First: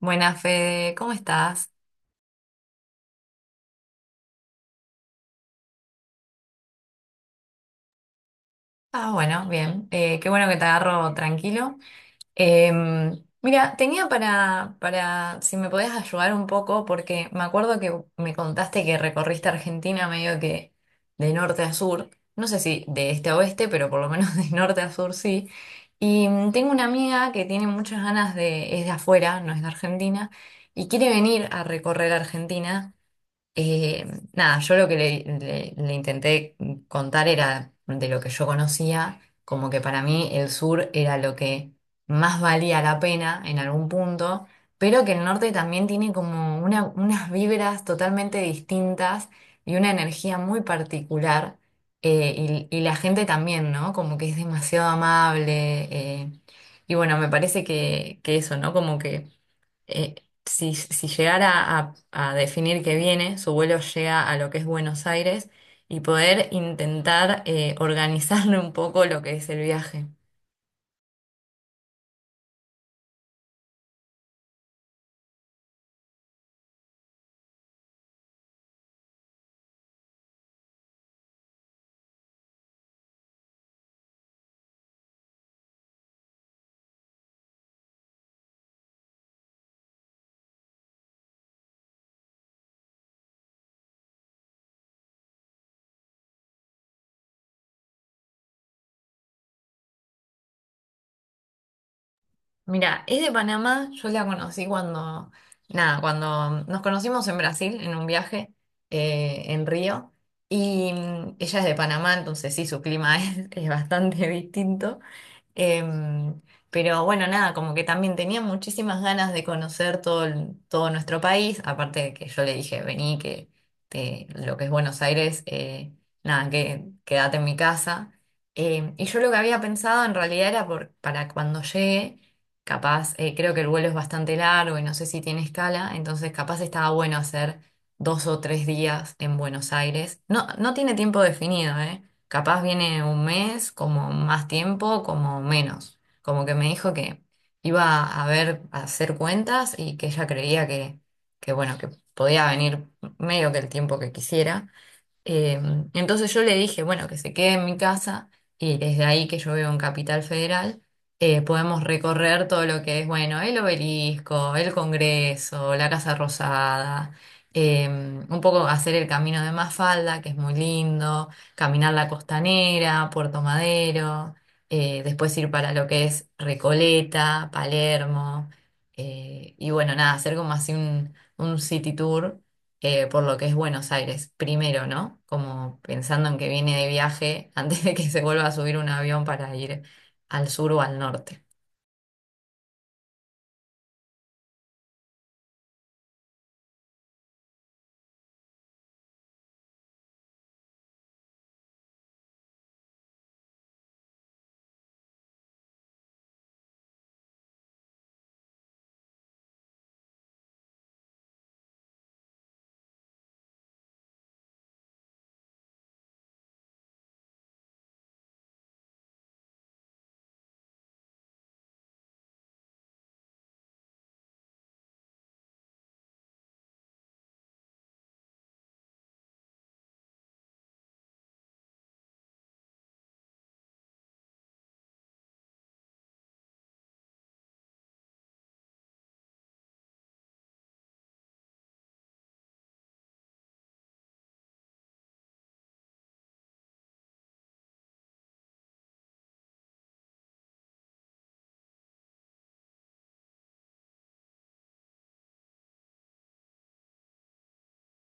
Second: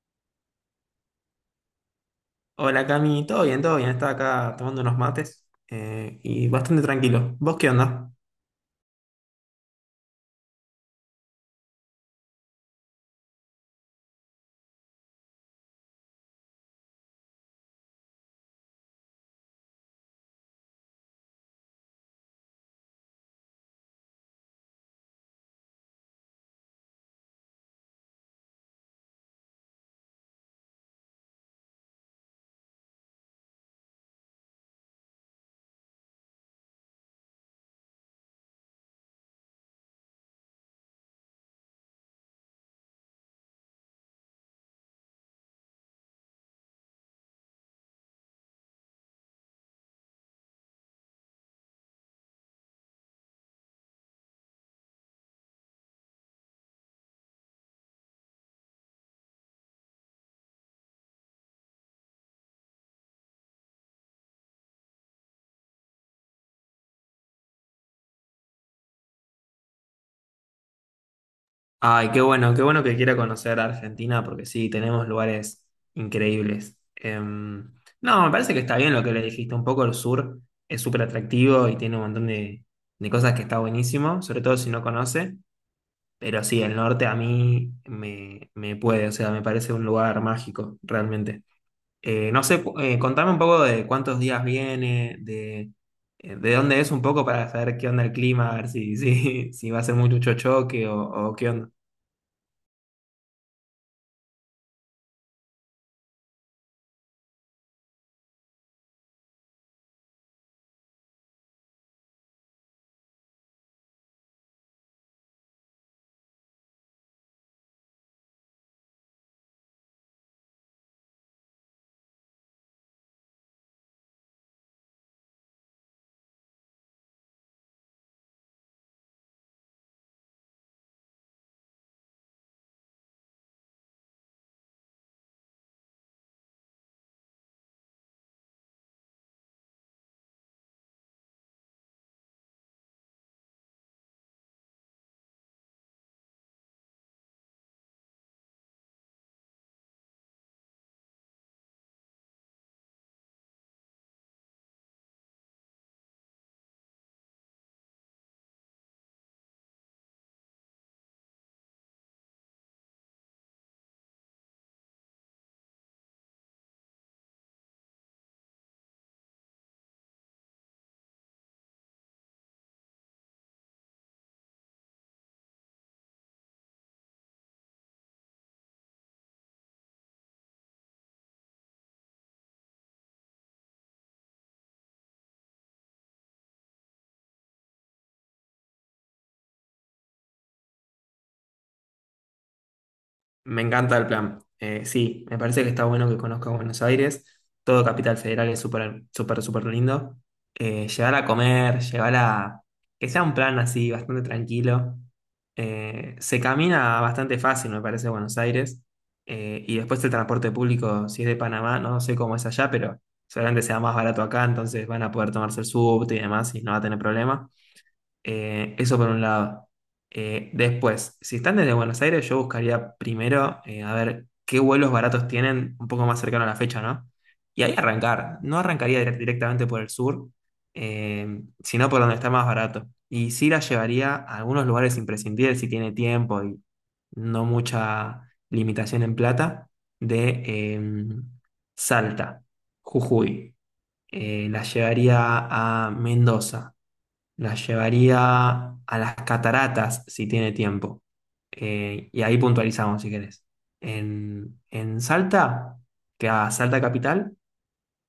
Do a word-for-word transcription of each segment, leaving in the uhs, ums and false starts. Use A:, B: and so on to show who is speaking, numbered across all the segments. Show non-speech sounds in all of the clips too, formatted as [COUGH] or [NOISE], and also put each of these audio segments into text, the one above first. A: Buenas, Fede, ¿cómo estás?
B: Hola Cami, todo bien, todo bien. Estaba acá tomando unos mates eh, y bastante tranquilo. ¿Vos qué onda?
A: Ah, bueno, bien. Eh, qué bueno que te agarro tranquilo. Em, mira, tenía para, para, si me podías ayudar un poco, porque me acuerdo que me contaste que recorriste Argentina medio que de norte a sur. No sé si de este a oeste, pero por lo menos [LAUGHS] de norte a sur sí. Y mm, tengo una amiga que tiene muchas ganas de, es de afuera, no es de Argentina, y quiere venir a recorrer Argentina. Eh, nada, yo lo que le, le- le intenté contar era de lo que yo conocía, como que para mí el sur era lo que más valía la pena en algún punto, pero que el norte también tiene como una- unas vibras totalmente distintas y una energía muy particular, eh, y, y la gente también, ¿no? Como que es demasiado amable, eh, y bueno, me parece que, que eso, ¿no? Como que eh, si, si llegara a, a definir que viene, su vuelo llega a lo que es Buenos Aires y poder intentar eh, [LAUGHS] organizarle un poco lo que es el viaje.
B: Ay, qué bueno, qué bueno que quiera conocer a Argentina porque sí, tenemos lugares increíbles. Em, no, me parece que está bien lo que le dijiste. Un poco el sur es súper atractivo y tiene un montón de, de cosas que está buenísimo, sobre todo si no conoce. Pero sí, el norte a mí me, me puede, o sea, me parece un lugar mágico, realmente. Eh, no sé, cu- eh, contame un poco de cuántos días viene, de, eh, de dónde es un poco para saber qué onda el clima, a ver si, si, [LAUGHS] si va a ser mucho choque o, o qué onda.
A: Mira, es de Panamá, yo la conocí cuando, nada, cuando nos conocimos en Brasil en un viaje eh, en Río y mm, ella es de Panamá, entonces sí, su clima [LAUGHS] es, es bastante distinto. Em, pero bueno, nada, como que también tenía muchísimas ganas de conocer todo, el- todo nuestro país, aparte de que yo le dije, vení, que te- lo que es Buenos Aires, eh, nada, que quédate en mi casa. Em, y yo lo que había pensado en realidad era por, para cuando llegue, capaz, eh, creo que el vuelo es bastante largo y no sé si tiene escala, entonces capaz estaba bueno hacer dos o tres días en Buenos Aires. No, no tiene tiempo definido, ¿eh? Capaz viene un mes, como más tiempo, como menos. Como que me dijo que iba a ver, a hacer cuentas y que ella creía que, que bueno, que podía venir medio que el tiempo que quisiera. Eh, entonces yo le dije, bueno, que se quede en mi casa y desde ahí que yo vivo en Capital Federal, eh, podemos recorrer todo lo que es, bueno, el obelisco, el Congreso, la Casa Rosada, eh, un poco hacer el camino de Mafalda, que es muy lindo, caminar la Costanera, Puerto Madero, eh, después ir para lo que es Recoleta, Palermo, eh, y bueno, nada, hacer como así un, un city tour eh, por lo que es Buenos Aires, primero, ¿no? Como pensando en que viene de viaje [LAUGHS] antes de que se vuelva a subir un avión para ir al sur o al norte.
B: Me encanta el plan. Eh, sí, me parece que está bueno que conozca Buenos Aires. Todo Capital Federal es súper, súper, súper lindo. Eh, llegar a comer, llegar a... Que sea un plan así, bastante tranquilo. Eh, se camina bastante fácil, me parece, Buenos Aires. Eh, y después el transporte público, si es de Panamá, no sé cómo es allá, pero seguramente sea más barato acá, entonces van a poder tomarse el subte y demás y no va a tener problema. Eh, eso por un lado. Eh, después, si están desde Buenos Aires, yo buscaría primero eh, a ver qué vuelos baratos tienen un poco más cercano a la fecha, ¿no? Y ahí arrancar. No arrancaría dire- directamente por el sur, eh, sino por donde está más barato. Y sí la llevaría a algunos lugares imprescindibles si tiene tiempo y no mucha limitación en plata, de em, Salta, Jujuy. Eh, la llevaría a Mendoza, la llevaría a las cataratas si tiene tiempo. Eh, y ahí puntualizamos si querés. En, en Salta, que a Salta Capital.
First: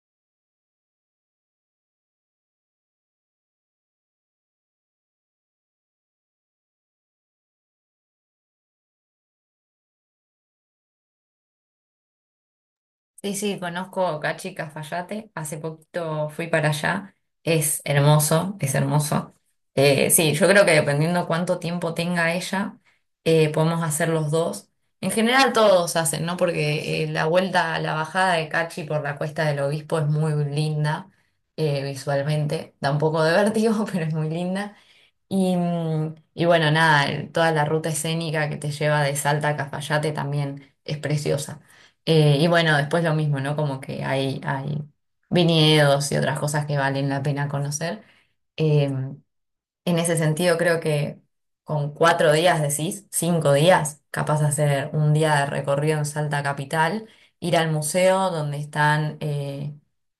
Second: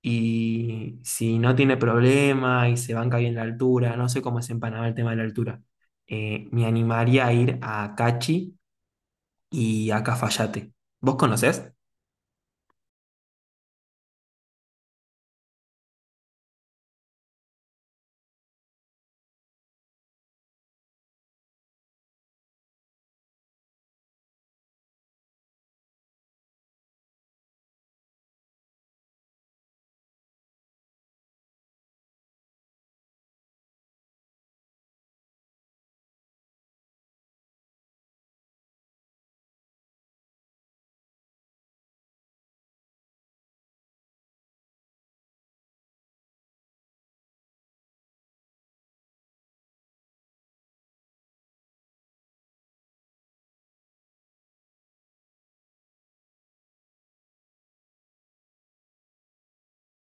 B: Y si no tiene problema y se banca bien la altura, no sé cómo es en Panamá el tema de la altura, eh, me animaría a ir a Cachi y a Cafayate. ¿Vos conocés?
A: Sí, sí, conozco Cachi Cafayate. Hace poquito fui para allá. Es hermoso, es hermoso. Eh, sí, yo creo que dependiendo cuánto tiempo tenga ella, eh, podemos hacer los dos. En general todos hacen, ¿no? Porque eh, la vuelta, la bajada de Cachi por la Cuesta del Obispo es muy linda eh, visualmente. Da un poco de vértigo, [LAUGHS] pero es muy linda. Y, mm, y bueno, nada, el- toda la ruta escénica que te lleva de Salta a Cafayate también es preciosa. Eh, y bueno, después lo mismo, ¿no? Como que hay, hay viñedos y otras cosas que valen la pena conocer. Eh, en ese sentido, creo que con cuatro días, decís, cinco días, capaz de hacer un día de recorrido en Salta Capital, ir al museo donde están eh,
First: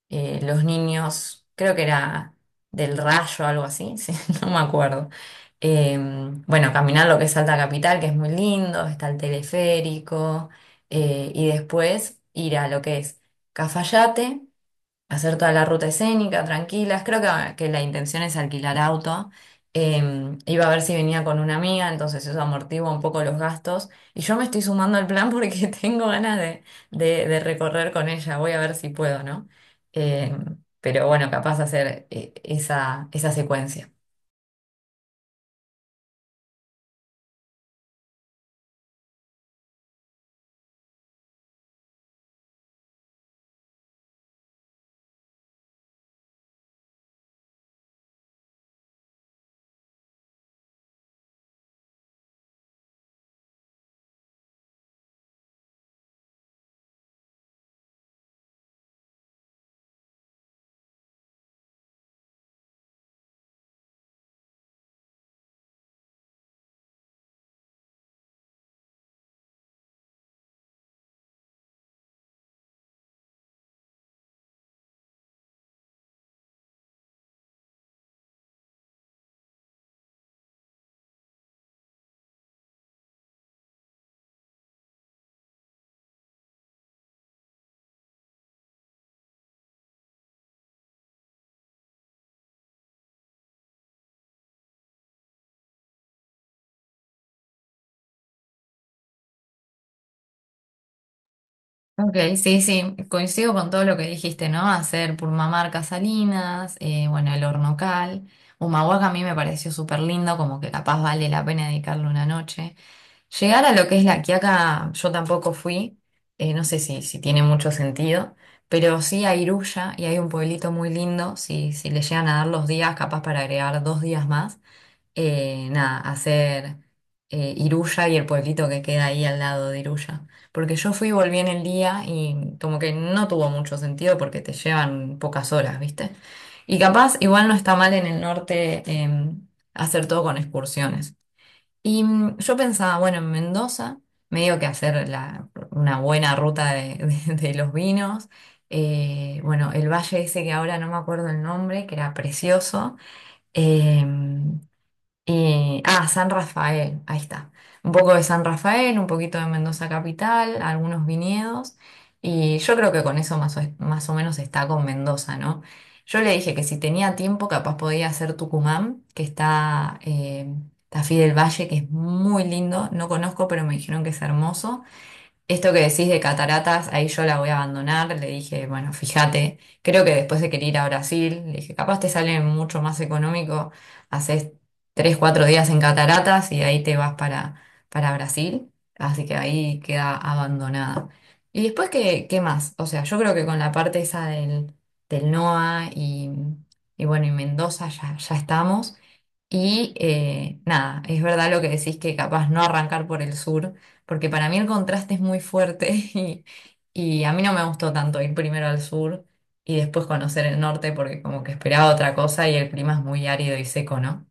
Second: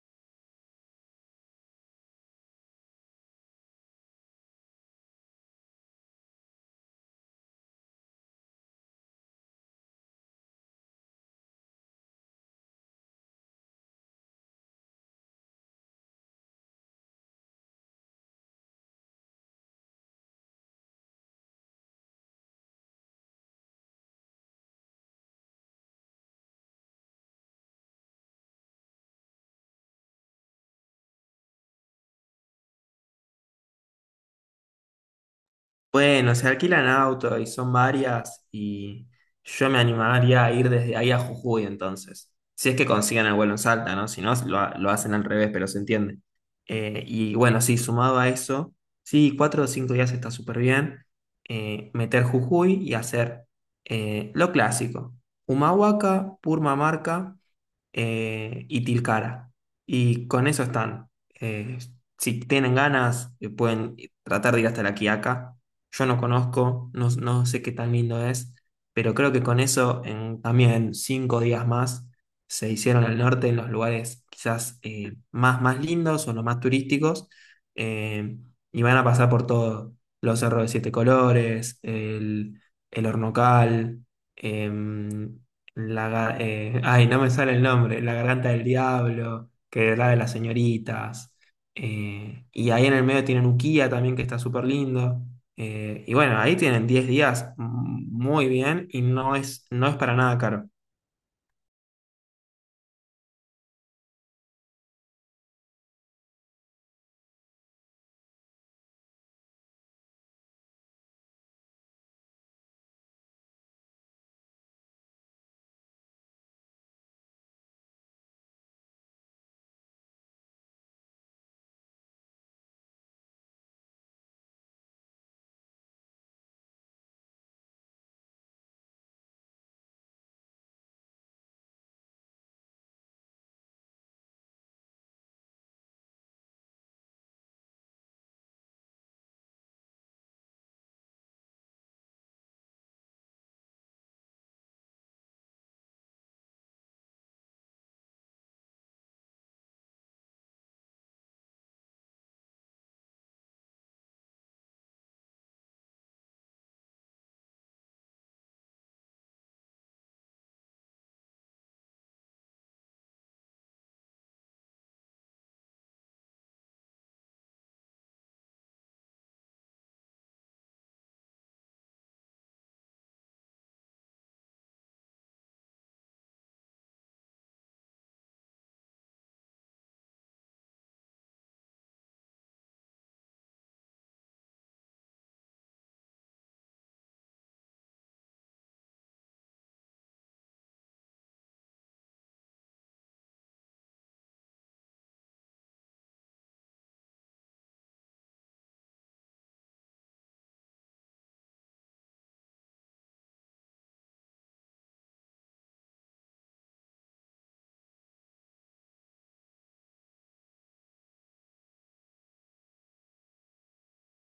A: eh, los niños, creo que era del Rayo o algo así, [LAUGHS] sí, no me acuerdo. Eh, bueno, caminar lo que es Salta Capital, que es muy lindo, está el teleférico, eh, y después ir a lo que es Cafayate hacer toda la ruta escénica, tranquilas. Creo que, que la intención es alquilar auto. Eh, iba a ver si venía con una amiga, entonces eso amortigua un poco los gastos. Y yo me estoy sumando al plan porque [LAUGHS] tengo ganas de, de- de recorrer con ella. Voy a ver si puedo, ¿no? Eh, pero bueno, capaz hacer eh, esa, esa secuencia.
B: Bueno, se alquilan auto y son varias y yo me animaría a ir desde ahí a Jujuy entonces. Si es que consiguen el vuelo en Salta, ¿no? Si no, lo, ha- lo hacen al revés, pero se entiende. Eh, y bueno, sí, sumado a eso, sí, cuatro o cinco días está súper bien. Eh, meter Jujuy y hacer eh, lo clásico. Humahuaca, Purmamarca, eh, y Tilcara. Y con eso están. Eh, si tienen ganas, eh, pueden tratar de ir hasta La Quiaca. Yo no conozco, no, no sé qué tan lindo es, pero creo que con eso, en también cinco días más, se hicieron al norte en los lugares quizás eh, más, más lindos o los más turísticos. eh, y van a pasar por todo, los cerros de siete colores, el, el Hornocal, em, la, ga- eh, ay, no me sale el nombre, La Garganta del Diablo, que era de las señoritas. Eh, y ahí en el medio tienen Ukiah también, que está súper lindo. Eh, y bueno, ahí tienen diez días mm, muy bien y no es, no es para nada caro.
A: Ok, sí, sí, coincido con todo lo que dijiste, ¿no? Hacer Purmamarca Salinas, eh, bueno, el Hornocal, Humahuaca a mí me pareció súper lindo, como que capaz vale la pena dedicarle una noche. Llegar a lo que es la Quiaca, yo tampoco fui, eh, no sé si, si tiene mucho sentido, pero sí a Iruya y hay un pueblito muy lindo, si, si le llegan a dar los días, capaz para agregar dos días más, eh, nada, hacer eh, Iruya y el pueblito que queda ahí al lado de Iruya. Porque yo fui y volví en el día y como que no tuvo mucho sentido porque te llevan pocas horas, ¿viste? Y capaz igual no está mal en el norte em, hacer todo con excursiones. Y mm, yo pensaba, bueno, en Mendoza, medio que hacer la- una buena ruta de, [LAUGHS] de- de los vinos. Eh, bueno, el valle ese que ahora no me acuerdo el nombre, que era precioso. em, eh, ah, San Rafael, ahí está. Un poco de San Rafael, un poquito de Mendoza Capital, algunos viñedos. Y yo creo que con eso más o, más o menos está con Mendoza, ¿no? Yo le dije que si tenía tiempo, capaz podía hacer Tucumán, que está eh, Tafí del Valle, que es muy lindo. No conozco, pero me dijeron que es hermoso. Esto que decís de cataratas, ahí yo la voy a abandonar. Le dije, bueno, fíjate, creo que después de querer ir a Brasil, le dije, capaz te sale mucho más económico, haces tres, cuatro días en cataratas y de ahí te vas para, para Brasil. Así que ahí queda abandonada. Y después, ¿qué, qué más? O sea, yo creo que con la parte esa del, del NOA y, y bueno, y Mendoza ya, ya estamos. Y eh, nada, es verdad lo que decís que capaz no arrancar por el sur porque para mí el contraste es muy fuerte [LAUGHS] y, y a mí no me gustó tanto ir primero al sur y después conocer el norte porque como que esperaba otra cosa y el clima es muy árido y seco, ¿no?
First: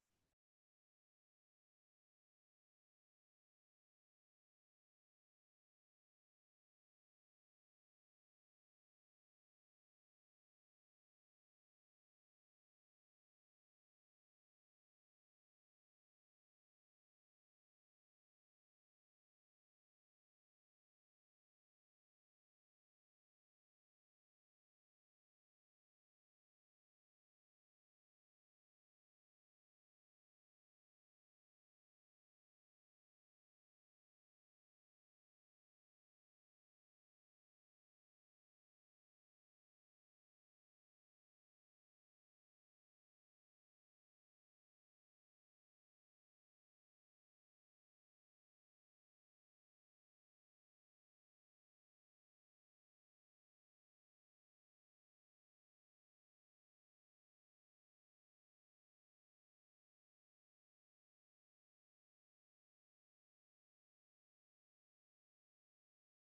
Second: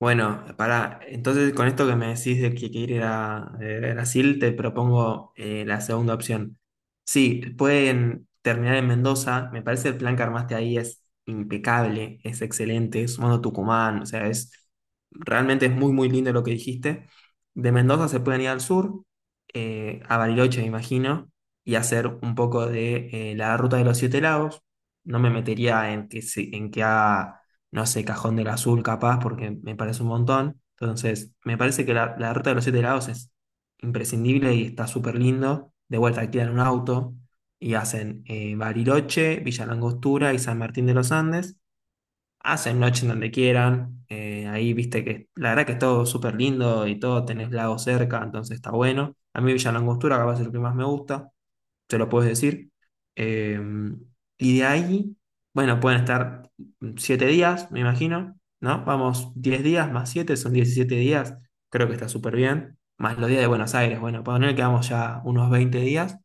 B: Bueno, para entonces con esto que me decís de que quiere ir a eh, Brasil, te propongo eh, la segunda opción. Sí, pueden terminar en Mendoza, me parece el plan que armaste ahí es impecable, es excelente, sumando Tucumán, o sea, es realmente es muy muy lindo lo que dijiste. De Mendoza se pueden ir al sur, eh, a Bariloche me imagino, y hacer un poco de eh, la ruta de los Siete Lagos. No me metería en que, se- en que haga no sé, Cajón del Azul capaz, porque me parece un montón. Entonces, me parece que la, la ruta de los siete lados es imprescindible y está súper lindo. De vuelta, alquilan un auto y hacen eh, Bariloche, Villa Langostura y San Martín de los Andes. Hacen noche en donde quieran. Eh, ahí viste que la verdad que es todo súper lindo y todo, tenés lago cerca, entonces está bueno. A mí Villa Langostura capaz es lo que más me gusta, te lo puedes decir. Eh, y de ahí, bueno, pueden estar siete días, me imagino, ¿no? Vamos, diez días más siete son diecisiete días, creo que está súper bien, más los días de Buenos Aires, bueno, poner que vamos ya unos veinte días,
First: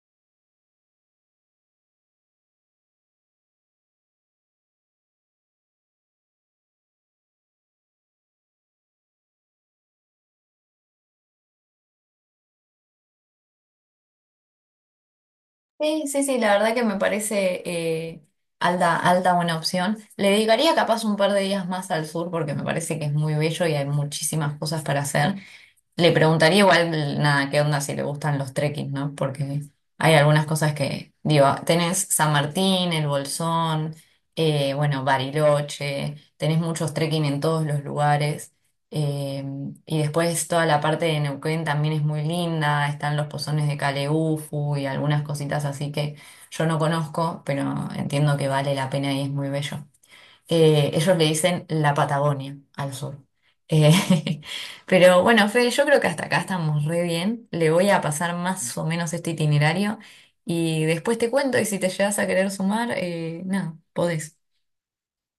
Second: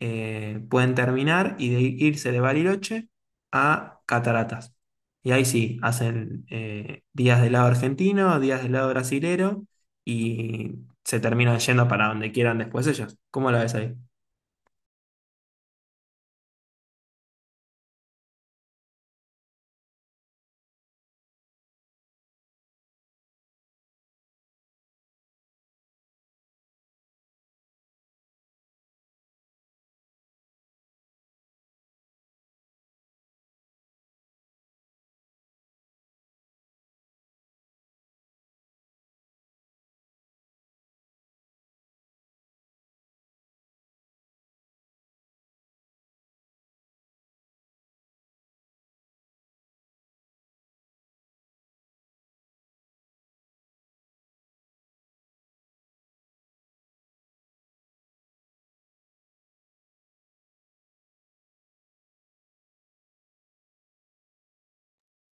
B: eh, pueden terminar y de irse de Bariloche a Cataratas. Y ahí sí, hacen eh, días del lado argentino, días del lado brasilero y se terminan yendo para donde quieran después ellos. ¿Cómo lo ves ahí?
A: Sí, sí, sí, la verdad que me parece eh, alta, alta buena opción. Le dedicaría capaz un par de días más al sur porque me parece que es muy bello y hay muchísimas cosas para hacer. Le preguntaría igual, nada, qué onda si le gustan los trekking, ¿no? Porque hay algunas cosas que, digo, tenés San Martín, El Bolsón, eh, bueno, Bariloche, tenés muchos trekking en todos los lugares. eh, y después toda la parte de Neuquén también es muy linda, están los pozones de Caleufu y algunas cositas así que yo no conozco, pero entiendo que vale la pena y es muy bello. Eh, ellos le dicen la Patagonia al sur. Eh, [LAUGHS] pero bueno, Fede, yo creo que hasta acá estamos re bien. Le voy a pasar más o menos este itinerario y después te cuento y si te llegas a querer sumar, eh, nada, podés.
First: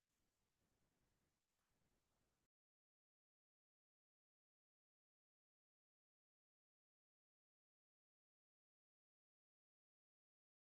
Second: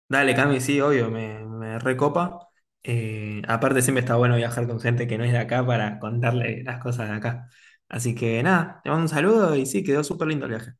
B: Dale, Cami, sí, obvio, me, me recopa. Eh, aparte, siempre está bueno viajar con gente que no es de acá para contarle las cosas de acá. Así que nada, te mando un saludo y sí, quedó súper lindo el viaje.